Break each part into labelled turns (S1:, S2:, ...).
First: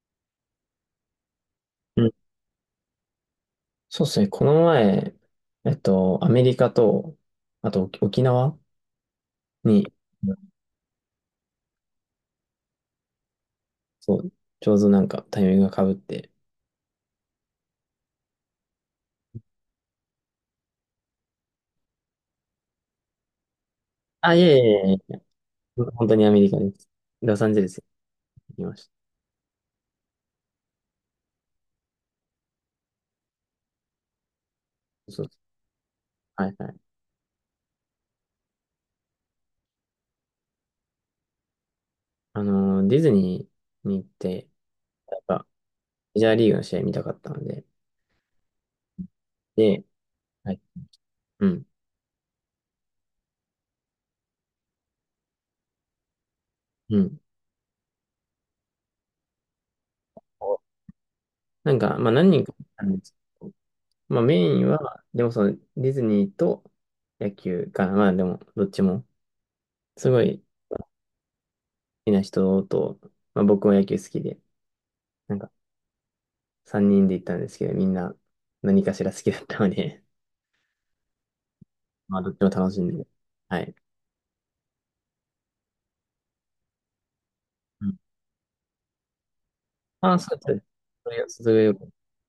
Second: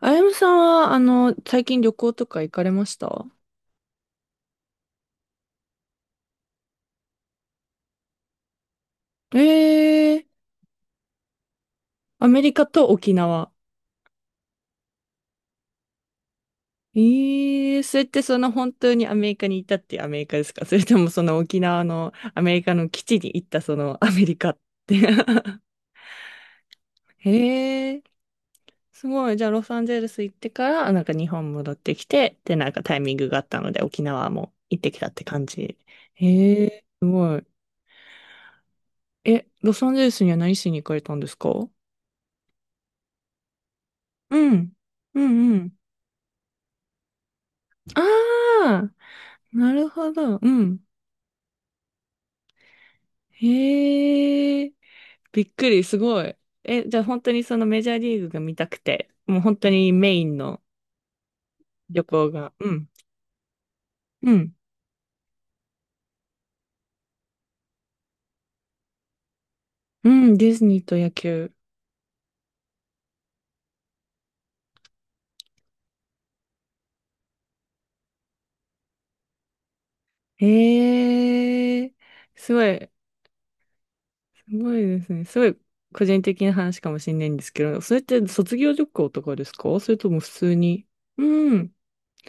S1: あやむさんは、最近旅
S2: うん、
S1: 行とか行かれました？
S2: そうですね。この前、アメリカと、あと沖縄
S1: え
S2: に、
S1: えー、
S2: うん、
S1: アメリカと沖縄。
S2: そう、ちょうどなんかタイミングが被って。
S1: ええー、それってその本当にアメリカにいたっていうアメリカですか？ それともその沖縄のアメリカの基地に行ったそのアメ
S2: あ、
S1: リ
S2: いえ
S1: カっ
S2: いえ
S1: て？
S2: いえ、本当にアメリカです。ロサンゼルスに
S1: へえ、
S2: 行きました。
S1: すごい。じゃあロサンゼルス行ってから、なんか日本戻ってきて、で、なんかタイミングがあったので沖縄も行ってきた
S2: そ
S1: っ
S2: うそ
S1: て
S2: う。
S1: 感じ。
S2: はい
S1: え
S2: は
S1: え
S2: い。
S1: すごい。え、ロサンゼルスには何しに行かれたんですか？う
S2: ディズニーに行って、
S1: ん。
S2: や
S1: う
S2: っぱ
S1: んうん。
S2: メジャーリーグの試合見たかったので、
S1: ああ、な
S2: で、
S1: るほど。う
S2: はい。
S1: ん。
S2: うん、
S1: へえ、びっくり、すごい。え、じ
S2: う
S1: ゃあ本
S2: ん。
S1: 当にそのメジャーリーグが見たくて、もう本当にメインの
S2: なんか、
S1: 旅
S2: まあ
S1: 行
S2: 何人
S1: が。
S2: か行っ
S1: う
S2: た
S1: ん。
S2: んですけど、まあ
S1: う
S2: メ
S1: ん。
S2: インは、でもそのディズニーと野球かな、まあでもどっちも、す
S1: う
S2: ご
S1: ん、
S2: い、
S1: ディズニーと野球。
S2: きな人と、まあ、僕は野球好きで、なんか3人で行ったんですけど、みんな何かしら好きだったので、
S1: へえ、
S2: まあどっちも
S1: すご
S2: 楽しん
S1: い、
S2: で。はい。
S1: すごいですね。すごい個人的な話かもしれないんですけど、
S2: う
S1: そ
S2: ん。
S1: れって卒業旅行とかですか、それと
S2: あ、
S1: も普
S2: そう
S1: 通
S2: です。
S1: に。
S2: それが、それ
S1: う
S2: が
S1: ん。
S2: よく。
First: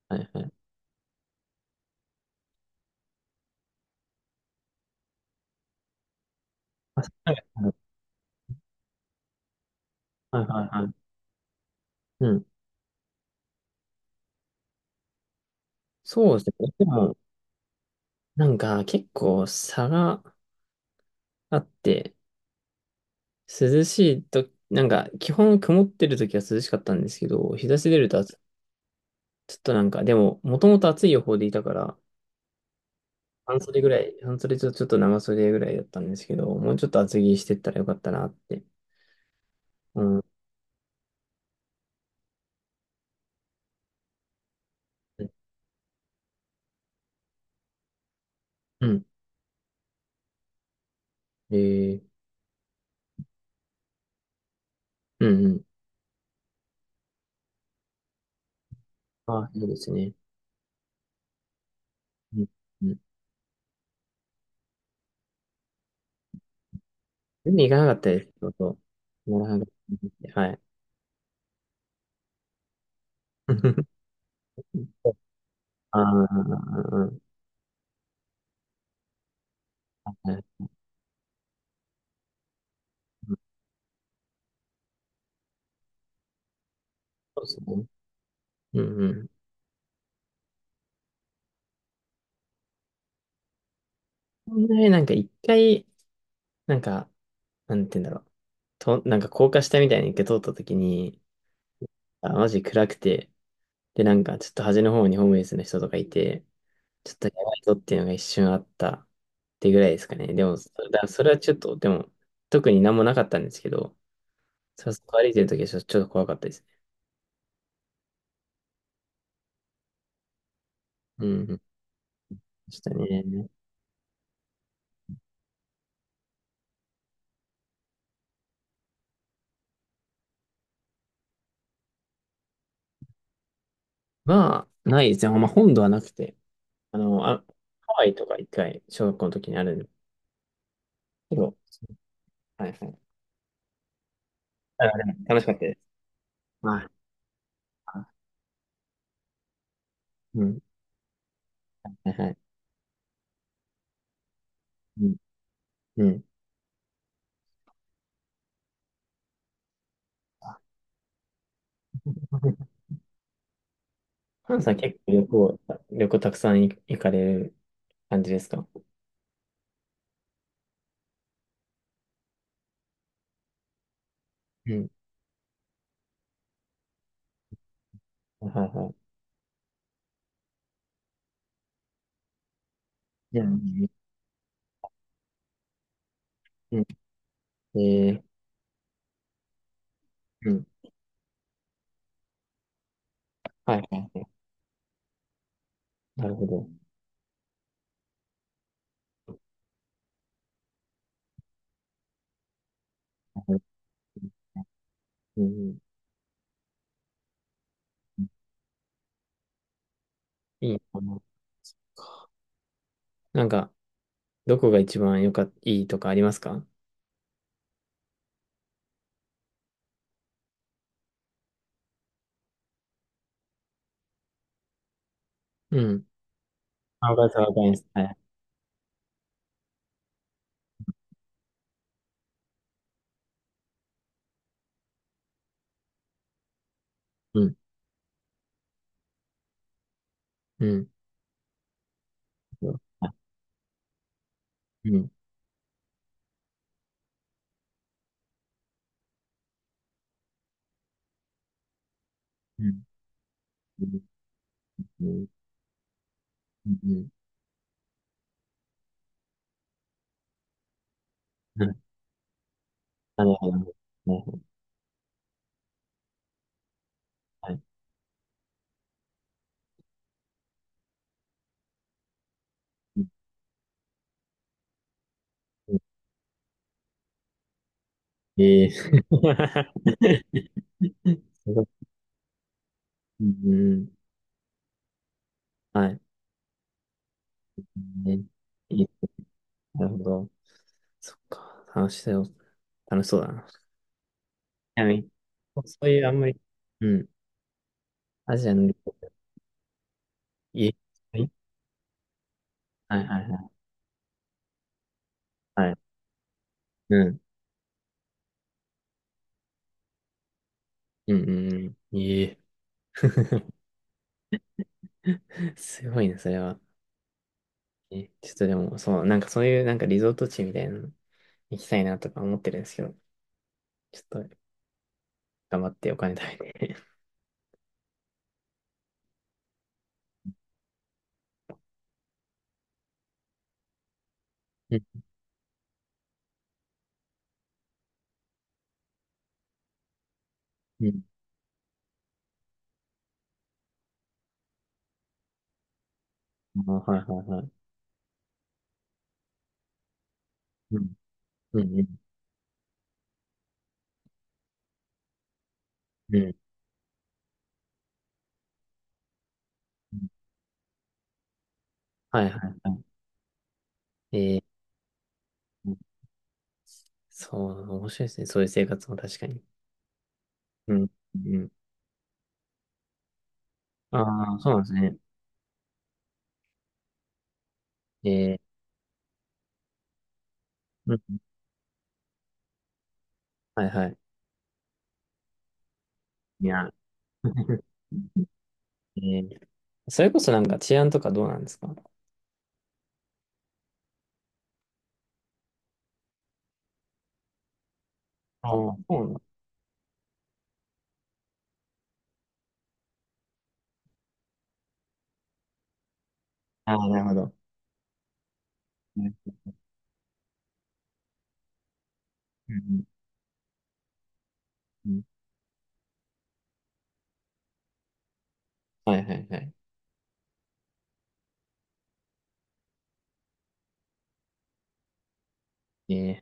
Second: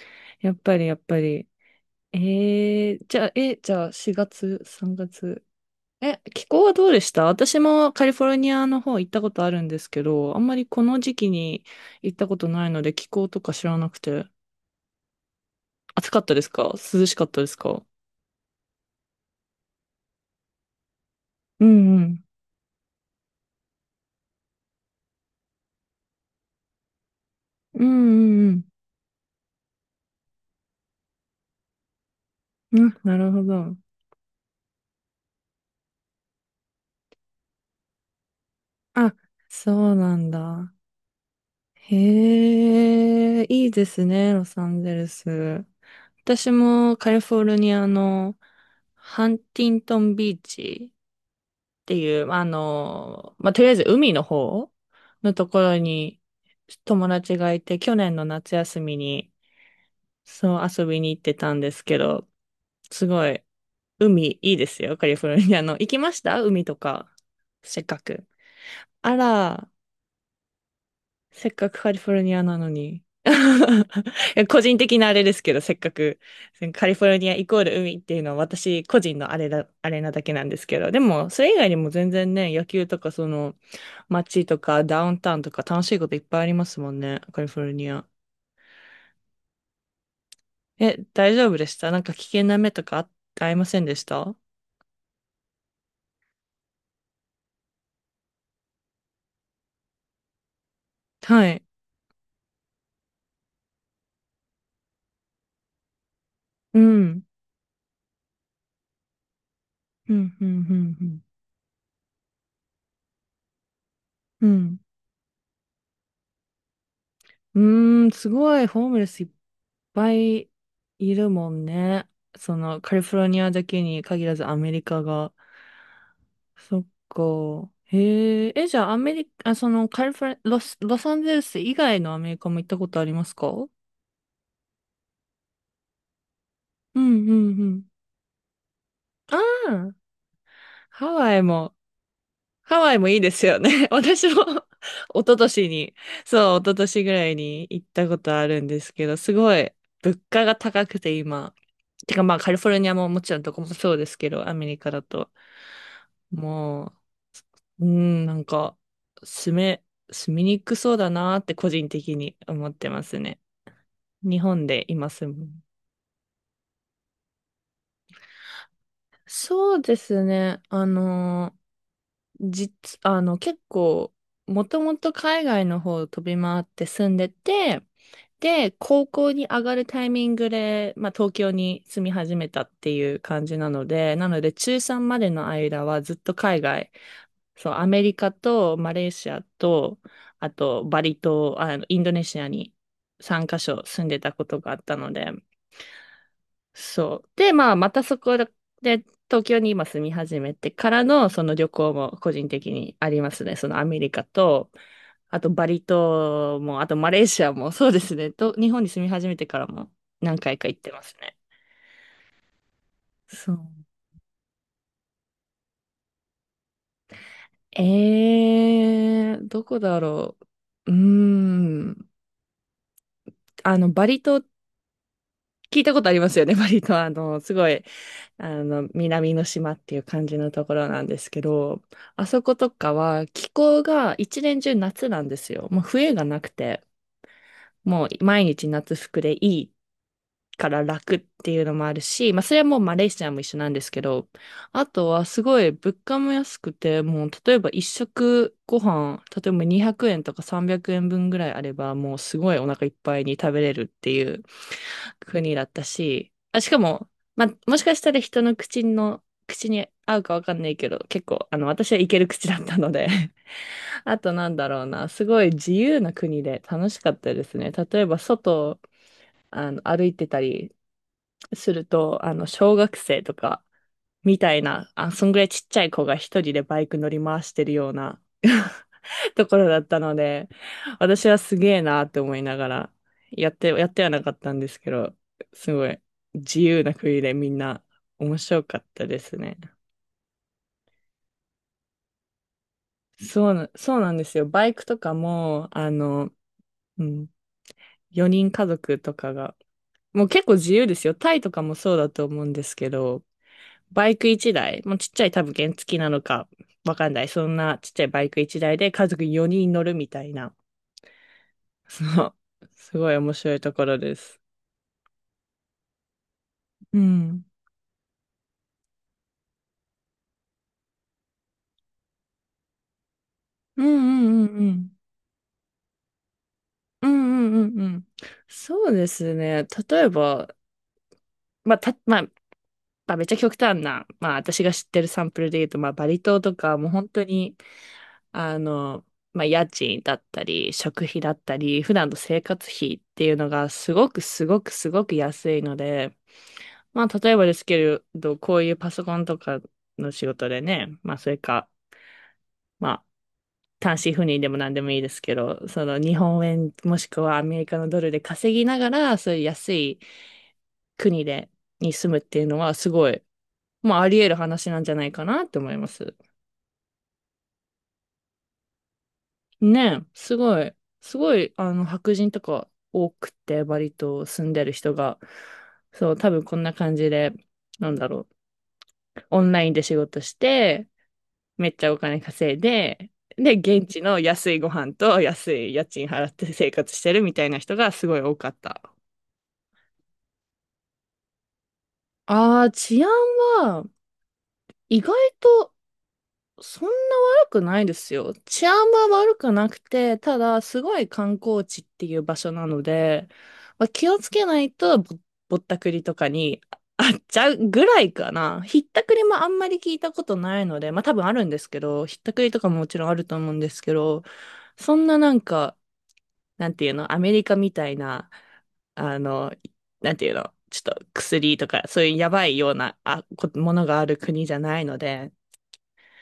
S2: はいは
S1: や
S2: い。
S1: っぱり、やっぱり。えー、じゃあ、え、じゃあ、4月、3月、え、気候はどうでした？
S2: はい
S1: 私
S2: は
S1: もカリフォルニアの方行ったことあるんですけど、
S2: い
S1: あ
S2: は
S1: ん
S2: い
S1: まりこ
S2: は
S1: の
S2: い。
S1: 時期に行った
S2: う
S1: こ
S2: ん。
S1: とないので気候とか知らなくて。暑かった
S2: そう
S1: です
S2: ですね。
S1: か、
S2: で
S1: 涼し
S2: も、
S1: かったですか？
S2: なんか結構差があ
S1: う
S2: っ
S1: んう
S2: て、
S1: ん。
S2: 涼しいと、なんか基本曇ってる時は涼しかったんですけど、日差
S1: うん
S2: し
S1: う
S2: 出ると暑い
S1: んうん。
S2: ちょっとなんか、でも、もともと暑い予報でいたから、
S1: うん、なるほ
S2: 半
S1: ど。
S2: 袖ぐらい、半袖とちょっと長袖ぐらいだったんですけど、もうちょっと厚着してったらよかったなって。
S1: あ、そう
S2: う
S1: な
S2: ん。
S1: んだ。へえ、いいですね、ロサンゼルス。私もカリフォルニアの
S2: うん。
S1: ハンティントンビーチ
S2: え
S1: って
S2: ー、
S1: いう、まあの、まあ、とりあえず海の方
S2: う
S1: の
S2: ん
S1: と
S2: う
S1: こ
S2: ん。
S1: ろに友達がいて、去年の夏休みに、
S2: あ、いいですね。
S1: そう遊びに行ってたんですけど、
S2: うん。うん。
S1: すごい、海いいですよ、カリフォルニアの。行きました海とか？
S2: 海行か
S1: せっ
S2: な
S1: か
S2: かったで
S1: く。
S2: す。そうそ
S1: あ
S2: う。ならな
S1: ら、
S2: かったはい。
S1: せっかくカリフォルニアなのに。いや、個人的なあれですけど、せっか
S2: あ
S1: く
S2: あ、
S1: カリフォルニアイコール海っていうのは私個人のあれだ、あれな
S2: は
S1: だけなんで
S2: い。
S1: すけど、でもそれ以外にも全然ね、野球とかその街とかダウンタウンとか楽しいこといっぱいありますもんね、
S2: そ
S1: カ
S2: うで
S1: リ
S2: す
S1: フォル
S2: ね。
S1: ニア。
S2: うんうん。
S1: え、大丈夫でした？なんか危険な目とかあ、ありませんでした？
S2: こんなになんか一回、なんか、なんて言うんだろう。と、なんか高架下みたいに一回通った時に、
S1: はい。
S2: あ、マジ暗くて、で、なんかちょっと端の方にホームレスの人とかいて、
S1: う
S2: ちょっ
S1: ん。
S2: とやばいぞっていうのが一瞬あったってぐらいです
S1: う
S2: か
S1: ん、
S2: ね。
S1: うん、う
S2: でも、
S1: ん、
S2: それはちょっと、でも、特に何もなかったんですけど、
S1: うん。
S2: そこ歩いてるときはちょっと怖かったですね。
S1: うん。うーん、すごい、ホームレスいっぱいい
S2: うん、
S1: るも
S2: うん。
S1: んね。そ
S2: で
S1: の、
S2: した
S1: カリフォルニ
S2: ね。
S1: アだけに限らずアメリカが。そっか。へえ、え、じゃあアメリカ、あ、その、カリフォル、ロス、ロサンゼルス以外のアメリカも行ったことありますか？うん、
S2: まあ、ないですね。まあ、本土はなくて、あ
S1: う
S2: の、
S1: ん、う
S2: あ、
S1: ん。
S2: ハワイとか一回、小学校の
S1: あ
S2: 時にあるんです
S1: あ、ハワ
S2: け
S1: イ
S2: ど、
S1: も。
S2: はい
S1: ハ
S2: は
S1: ワイも
S2: い。
S1: いいですよね。私も
S2: あ、で も
S1: 一昨
S2: 楽しかった
S1: 年
S2: です。
S1: に、そう、一昨
S2: はい。
S1: 年ぐらいに行ったことあるんですけど、すごい物
S2: う
S1: 価が
S2: ん。
S1: 高くて今。
S2: はい
S1: てか、
S2: は
S1: ま
S2: い。
S1: あカリフォルニアももちろんどこもそうですけど、アメリカだ
S2: うん。
S1: と。
S2: うん。
S1: もう、うん、なんか、住め、住みにくそうだなって個人的に思っ てますね。日
S2: ハン
S1: 本
S2: さん
S1: で
S2: 結
S1: 今
S2: 構旅
S1: 住む。
S2: 行、たくさん行かれる感じですか？
S1: そうですね。実、結構、も
S2: う
S1: と
S2: ん。
S1: もと海外の方を飛び回って住んでて、
S2: はい
S1: で、
S2: は
S1: 高校に上がるタイミングで、まあ、東京に住み始めたっていう
S2: い。う
S1: 感じなの
S2: ん。
S1: で、なので、中3までの間はずっと海
S2: うん。
S1: 外、そう、アメ
S2: え
S1: リカ
S2: ー
S1: とマレーシアと、あ
S2: うん。
S1: と、バリ島、あの、インドネシアに3カ
S2: は
S1: 所
S2: いは
S1: 住んで
S2: い。
S1: たことがあったので、
S2: なるほど。
S1: そう。で、まあ、またそこで、東京に今住み始めてからの、その旅行も個人的にありますね。そのアメリカと、あ
S2: う
S1: とバ
S2: ん。
S1: リ島も、あとマレーシアも、そうですね。と、日本に住み始めてからも何回か
S2: い
S1: 行
S2: い
S1: ってま
S2: か
S1: す
S2: な。
S1: ね。
S2: なん
S1: そう。
S2: か、どこが一番良かっいいとかありますか？
S1: えー、どこだろう。うーん。あの、バリ島、
S2: う
S1: 聞いたこ
S2: ん。
S1: とありますよね。バリ島。あ
S2: あ、わ
S1: の、
S2: かります、
S1: す
S2: わか
S1: ご
S2: りま
S1: い、
S2: す。はい。
S1: あの、南の島っていう感じのところなんですけど、あそことかは気候が一年中夏なんですよ。もう冬がなくて、
S2: うん。
S1: もう毎日夏服でいい
S2: う
S1: から
S2: ん。
S1: 楽っていうのもあるし、まあ、それはもうマレー
S2: あ
S1: シアも一緒なんですけど、あ
S2: う
S1: と
S2: ん。
S1: はすごい物価も安くて、もう例えば一食ご飯、例えば200円とか300円分ぐらいあれば、もうすごい
S2: う
S1: お
S2: ん。
S1: 腹いっぱいに食べれる
S2: う
S1: っ
S2: ん。
S1: ていう
S2: うん。
S1: 国だったし、あ、し
S2: う
S1: かも、
S2: ん。
S1: まあ、もしかしたら人の口の、口に合うかわかんないけど、結構、あ
S2: う
S1: の、
S2: ん。
S1: 私はいける口だったので、
S2: なるほど。な
S1: あ
S2: るほ
S1: と
S2: ど。
S1: なんだろうな、すごい自由な国で楽しかったで
S2: は
S1: す
S2: い。
S1: ね。例えば外、あの、歩いてたりすると、あの、小学
S2: うん。
S1: 生とか、みたいな、あ、そんぐらいちっ
S2: う
S1: ちゃい
S2: ん
S1: 子が一人でバイク乗り回してるような
S2: ええ す
S1: ところだったので、私はす
S2: ご
S1: げ
S2: い
S1: えなって思いながら、
S2: うん
S1: やって、
S2: う
S1: や
S2: ん。
S1: ってはなかったんですけど、す
S2: は
S1: ごい
S2: い。
S1: 自由な国でみんな
S2: ね。
S1: 面白か
S2: い
S1: っ
S2: い。
S1: たですね。
S2: なるほど。そっか。楽しそう。楽しそうだな。
S1: そう
S2: ち
S1: な、そうなんですよ。バイク
S2: なみ
S1: と
S2: に、
S1: かも、
S2: そ
S1: あ
S2: ういうあんま
S1: の、
S2: り、う
S1: う
S2: ん。
S1: ん、
S2: ア
S1: 4
S2: ジ
S1: 人
S2: アの
S1: 家
S2: 旅行
S1: 族とかが、もう結構
S2: い
S1: 自
S2: え、
S1: 由ですよ。
S2: はい
S1: タイとかもそうだと思うんですけ
S2: はいは
S1: ど、
S2: いは
S1: バイク一台、もうちっちゃい多分
S2: い。
S1: 原
S2: は
S1: 付
S2: い
S1: なのかわ
S2: う
S1: かん
S2: ん。
S1: ない。そんなちっちゃいバイク一台で家族4人乗るみたいな。
S2: うんうんうん。
S1: そ
S2: い
S1: う。
S2: え。
S1: すごい面白い ところです。
S2: すごいね、それは。
S1: うん。
S2: え、ちょっとでも、そう、なんかそういうなんかリゾート地みたいなの行きたいなとか思ってるんですけど、
S1: うんう
S2: ちょっと
S1: んうんうん。
S2: 頑張ってお金貯めて。
S1: うんうんうんうん。そうですね。例えば、まあ、た、まあ、まあ、めっちゃ極端な、まあ、私 が
S2: う
S1: 知って
S2: ん。
S1: るサンプルで言うと、まあ、バリ島とか、もう本当に、あの、まあ、家賃だったり、
S2: うん。
S1: 食費だったり、普段の生活費っていうのがすごくすごくすごく安いので、
S2: あ、はい
S1: まあ、
S2: はい
S1: 例え
S2: は
S1: ば
S2: い。
S1: ですけど、こういうパソコンとかの仕事で
S2: うん。
S1: ね、まあ、それ
S2: う
S1: か、
S2: んうん。
S1: まあ、単身赴任でも何でもいいですけど、その日
S2: うん。
S1: 本円もしくはアメリカのドルで稼ぎながら、そういう安
S2: う
S1: い
S2: ん
S1: 国で、に住むっ
S2: はいは
S1: ていう
S2: い
S1: のは
S2: は
S1: すごい、まあ、あり
S2: い。
S1: 得る
S2: え
S1: 話なんじゃないかなって思
S2: ー、
S1: います。
S2: そう、面白いですね。そういう生活も確かに。
S1: ねえ、すごい、
S2: うん。
S1: すご
S2: うん。
S1: い、あの、白人とか多くて、バリ
S2: あ
S1: 島
S2: あ、
S1: 住
S2: そ
S1: ん
S2: うな
S1: で
S2: んで
S1: る
S2: す
S1: 人
S2: ね。
S1: が、そう、多分こんな感じで、なんだ
S2: え
S1: ろう、
S2: ー、
S1: オンラインで仕事して、
S2: うん。
S1: めっちゃお金稼いで、で、
S2: はい
S1: 現
S2: はい。
S1: 地の安いご飯と安い家賃払っ
S2: い
S1: て生
S2: や。
S1: 活してるみたいな 人がすごい多かった。
S2: えーそれこそなんか治安とかどうなんですか？
S1: ああ、治安は、意外とそんな悪くないですよ。
S2: あ
S1: 治安
S2: あそう
S1: は
S2: なんだ
S1: 悪くなくて、ただ、すごい観光地っていう場所なので、まあ、気をつけないとぼ、ぼったくりとかに
S2: ああ、なる
S1: あ
S2: ほ
S1: あっ
S2: ど。
S1: ちゃうぐらいかな。ひっ
S2: う
S1: た
S2: ん
S1: くりもあんまり聞いたことないので、まあ多分あるんですけど、ひったくり
S2: う
S1: とかも
S2: ん
S1: もちろんあると思うんですけど、
S2: う
S1: そ
S2: ん
S1: んななんか、なんていうの、アメリカみたいな、
S2: はいは
S1: あ
S2: いは
S1: の、
S2: い。
S1: なんていうの、ちょっと薬とか、そういうやばいようなあこものがある国じゃないので、
S2: ええ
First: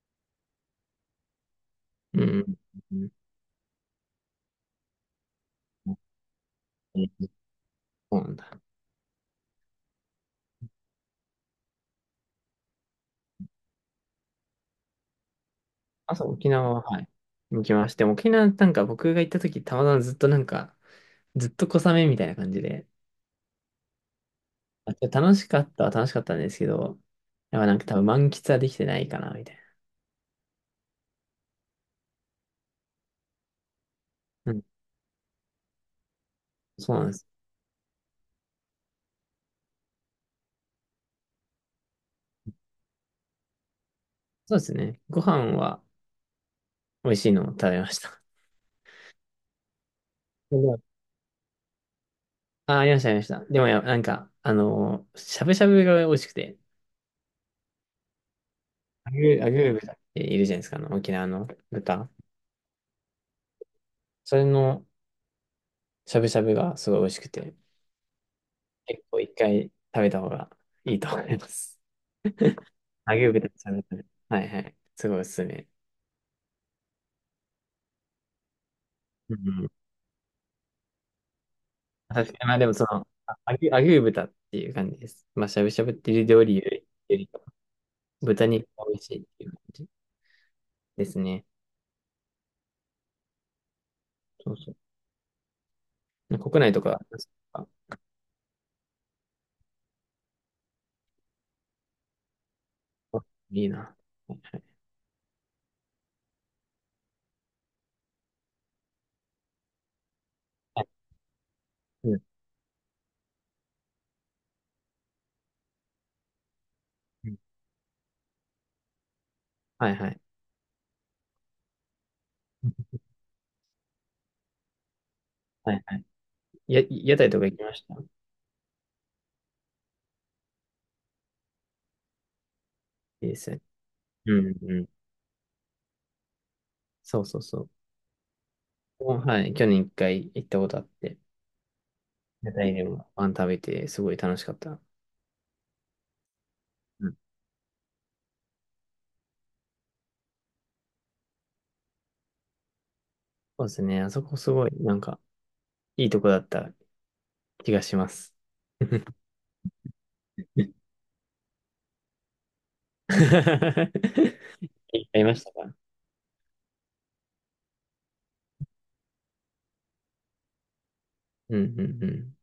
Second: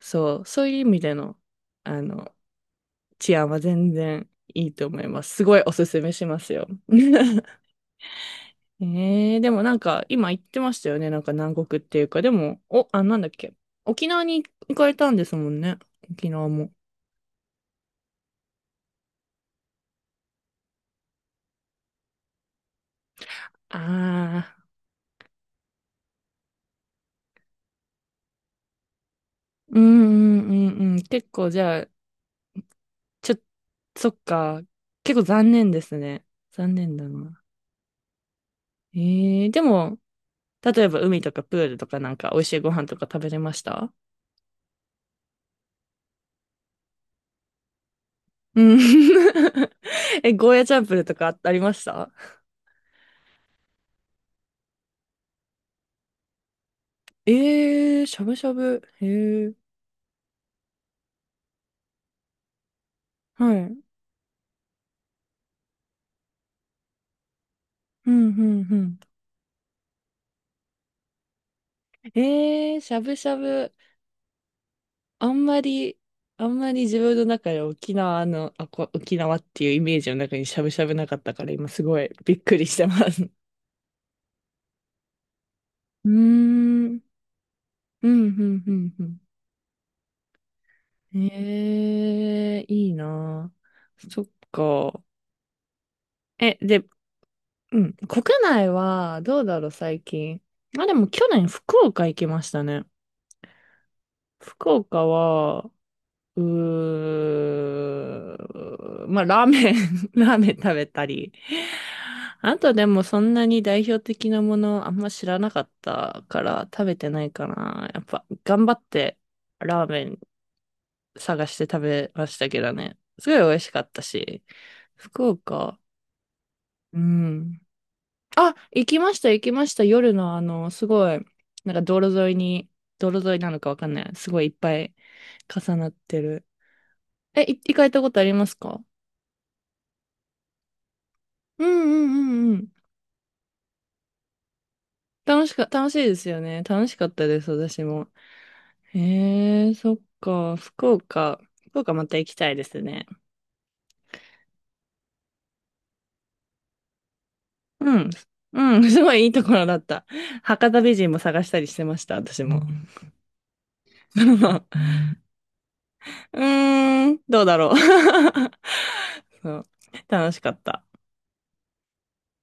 S1: そう、そういう意味での、あ
S2: うんう
S1: の、
S2: んうん
S1: 治安は全然いいと思います。すごいおすすめしますよ。
S2: うん そうなんだ。
S1: えー、でもなんか、今言ってましたよね。なんか南国っていうか、でも、お、あ、なんだっけ。沖縄に行かれたんですもんね。
S2: あ、そ
S1: 沖
S2: う、
S1: 縄
S2: 沖
S1: も。
S2: 縄は、はい。行きまして、沖縄なんか僕が行った時、たまたまずっとなんか、ずっと小雨みたいな感じで、
S1: ああ、
S2: あ、楽しかったは楽しかったんですけど、やっぱなんか多分満喫はできてないかな、みたい
S1: うんうんうんうん。結構じゃあ、ちょ、そっ
S2: な。う
S1: か。
S2: ん、
S1: 結構残念ですね。残
S2: そ
S1: 念
S2: うなん
S1: だ
S2: です。
S1: な。えー、でも、例えば海とかプールとかなんか美味しいご飯とか食べれました？
S2: そうですね。ご飯は美味しいのを食べました。
S1: うん。 え、ゴーヤチャンプ ルとかあありました？
S2: あ、ありました、ありました。でも、なんか、しゃぶしゃぶが美味しくて、
S1: えー、しゃぶしゃぶ。へ
S2: ア
S1: え。
S2: グー豚っているじゃないですか、沖縄の豚。
S1: はい。うん、
S2: それのしゃぶしゃぶがすごい美味しくて、
S1: うん、うん。
S2: 結構一回食べた方がいいと思います。
S1: えー、しゃ
S2: ア
S1: ぶし
S2: グー
S1: ゃ
S2: 豚のし
S1: ぶ。
S2: ゃぶしゃぶ。はいはい。すごいお
S1: あ
S2: す
S1: ん
S2: す
S1: ま
S2: め。
S1: り、あんまり自分の中で沖縄の、あ、こ、沖縄
S2: う
S1: っ
S2: んう
S1: ていう
S2: ん。
S1: イメージの中にしゃぶしゃぶなかったから、今すごい
S2: 確
S1: び
S2: か
S1: っ
S2: に、ま
S1: く
S2: あ
S1: り
S2: でも
S1: し
S2: そ
S1: て
S2: の、
S1: ます。う
S2: アグー豚っていう感じです。まあ、しゃぶしゃぶっ
S1: ー
S2: ていう料理
S1: ん。
S2: よりかは
S1: うん、う
S2: 豚
S1: ん、
S2: 肉
S1: う
S2: が
S1: ん、
S2: 美
S1: う
S2: 味し
S1: ん。
S2: いっていう感じですね。
S1: えー、いいなあ、そっ
S2: そうそ
S1: か。
S2: う。
S1: え、
S2: 国内と
S1: で、
S2: か、
S1: うん。国内は、どうだろう、最近。あ、でも去年、福岡行きましたね。
S2: いいな。はい
S1: 福岡は、うー、まあ、ラーメン ラーメン食
S2: は
S1: べたり。
S2: い
S1: あとでもそんなに代表的なものあんま知らなかったから食べてな
S2: う
S1: い
S2: ん
S1: かな。やっぱ頑張ってラー
S2: はい
S1: メ
S2: は
S1: ン
S2: い。
S1: 探して食べましたけどね。すごい美味しかったし。福
S2: は
S1: 岡、
S2: いはい。
S1: う
S2: 屋台とか行
S1: ん。
S2: きました。い
S1: あ、行きました、行きました。夜のあの、すごい、なんか道路沿いに、道路
S2: いで
S1: 沿い
S2: す
S1: なの
S2: ね。
S1: かわかんない。すご
S2: う
S1: いいっ
S2: ん
S1: ぱ
S2: うん。
S1: い重なってる。
S2: そうそう
S1: え、い
S2: そう。
S1: 行かれたことありますか？
S2: はい。去年一回行ったことあって、
S1: うんうんう
S2: 屋
S1: んうん。
S2: 台でもパン食べて、すごい楽しかった。
S1: 楽しか、楽しいですよね。楽しか
S2: う
S1: っ
S2: ん。
S1: たです、私も。へえ、そっか。福岡。福岡また行きたいですね。
S2: そうですね。あそこすごい、なんか、いいとこだった気がし
S1: う
S2: ま
S1: ん。
S2: す。
S1: うん、すご いいいところだった。
S2: い
S1: 博
S2: っ
S1: 多美人も探したりしてました、私も。うん。
S2: ぱいいましたか？
S1: うーん、どうだろう。そう、楽しかった。
S2: うんうんうん。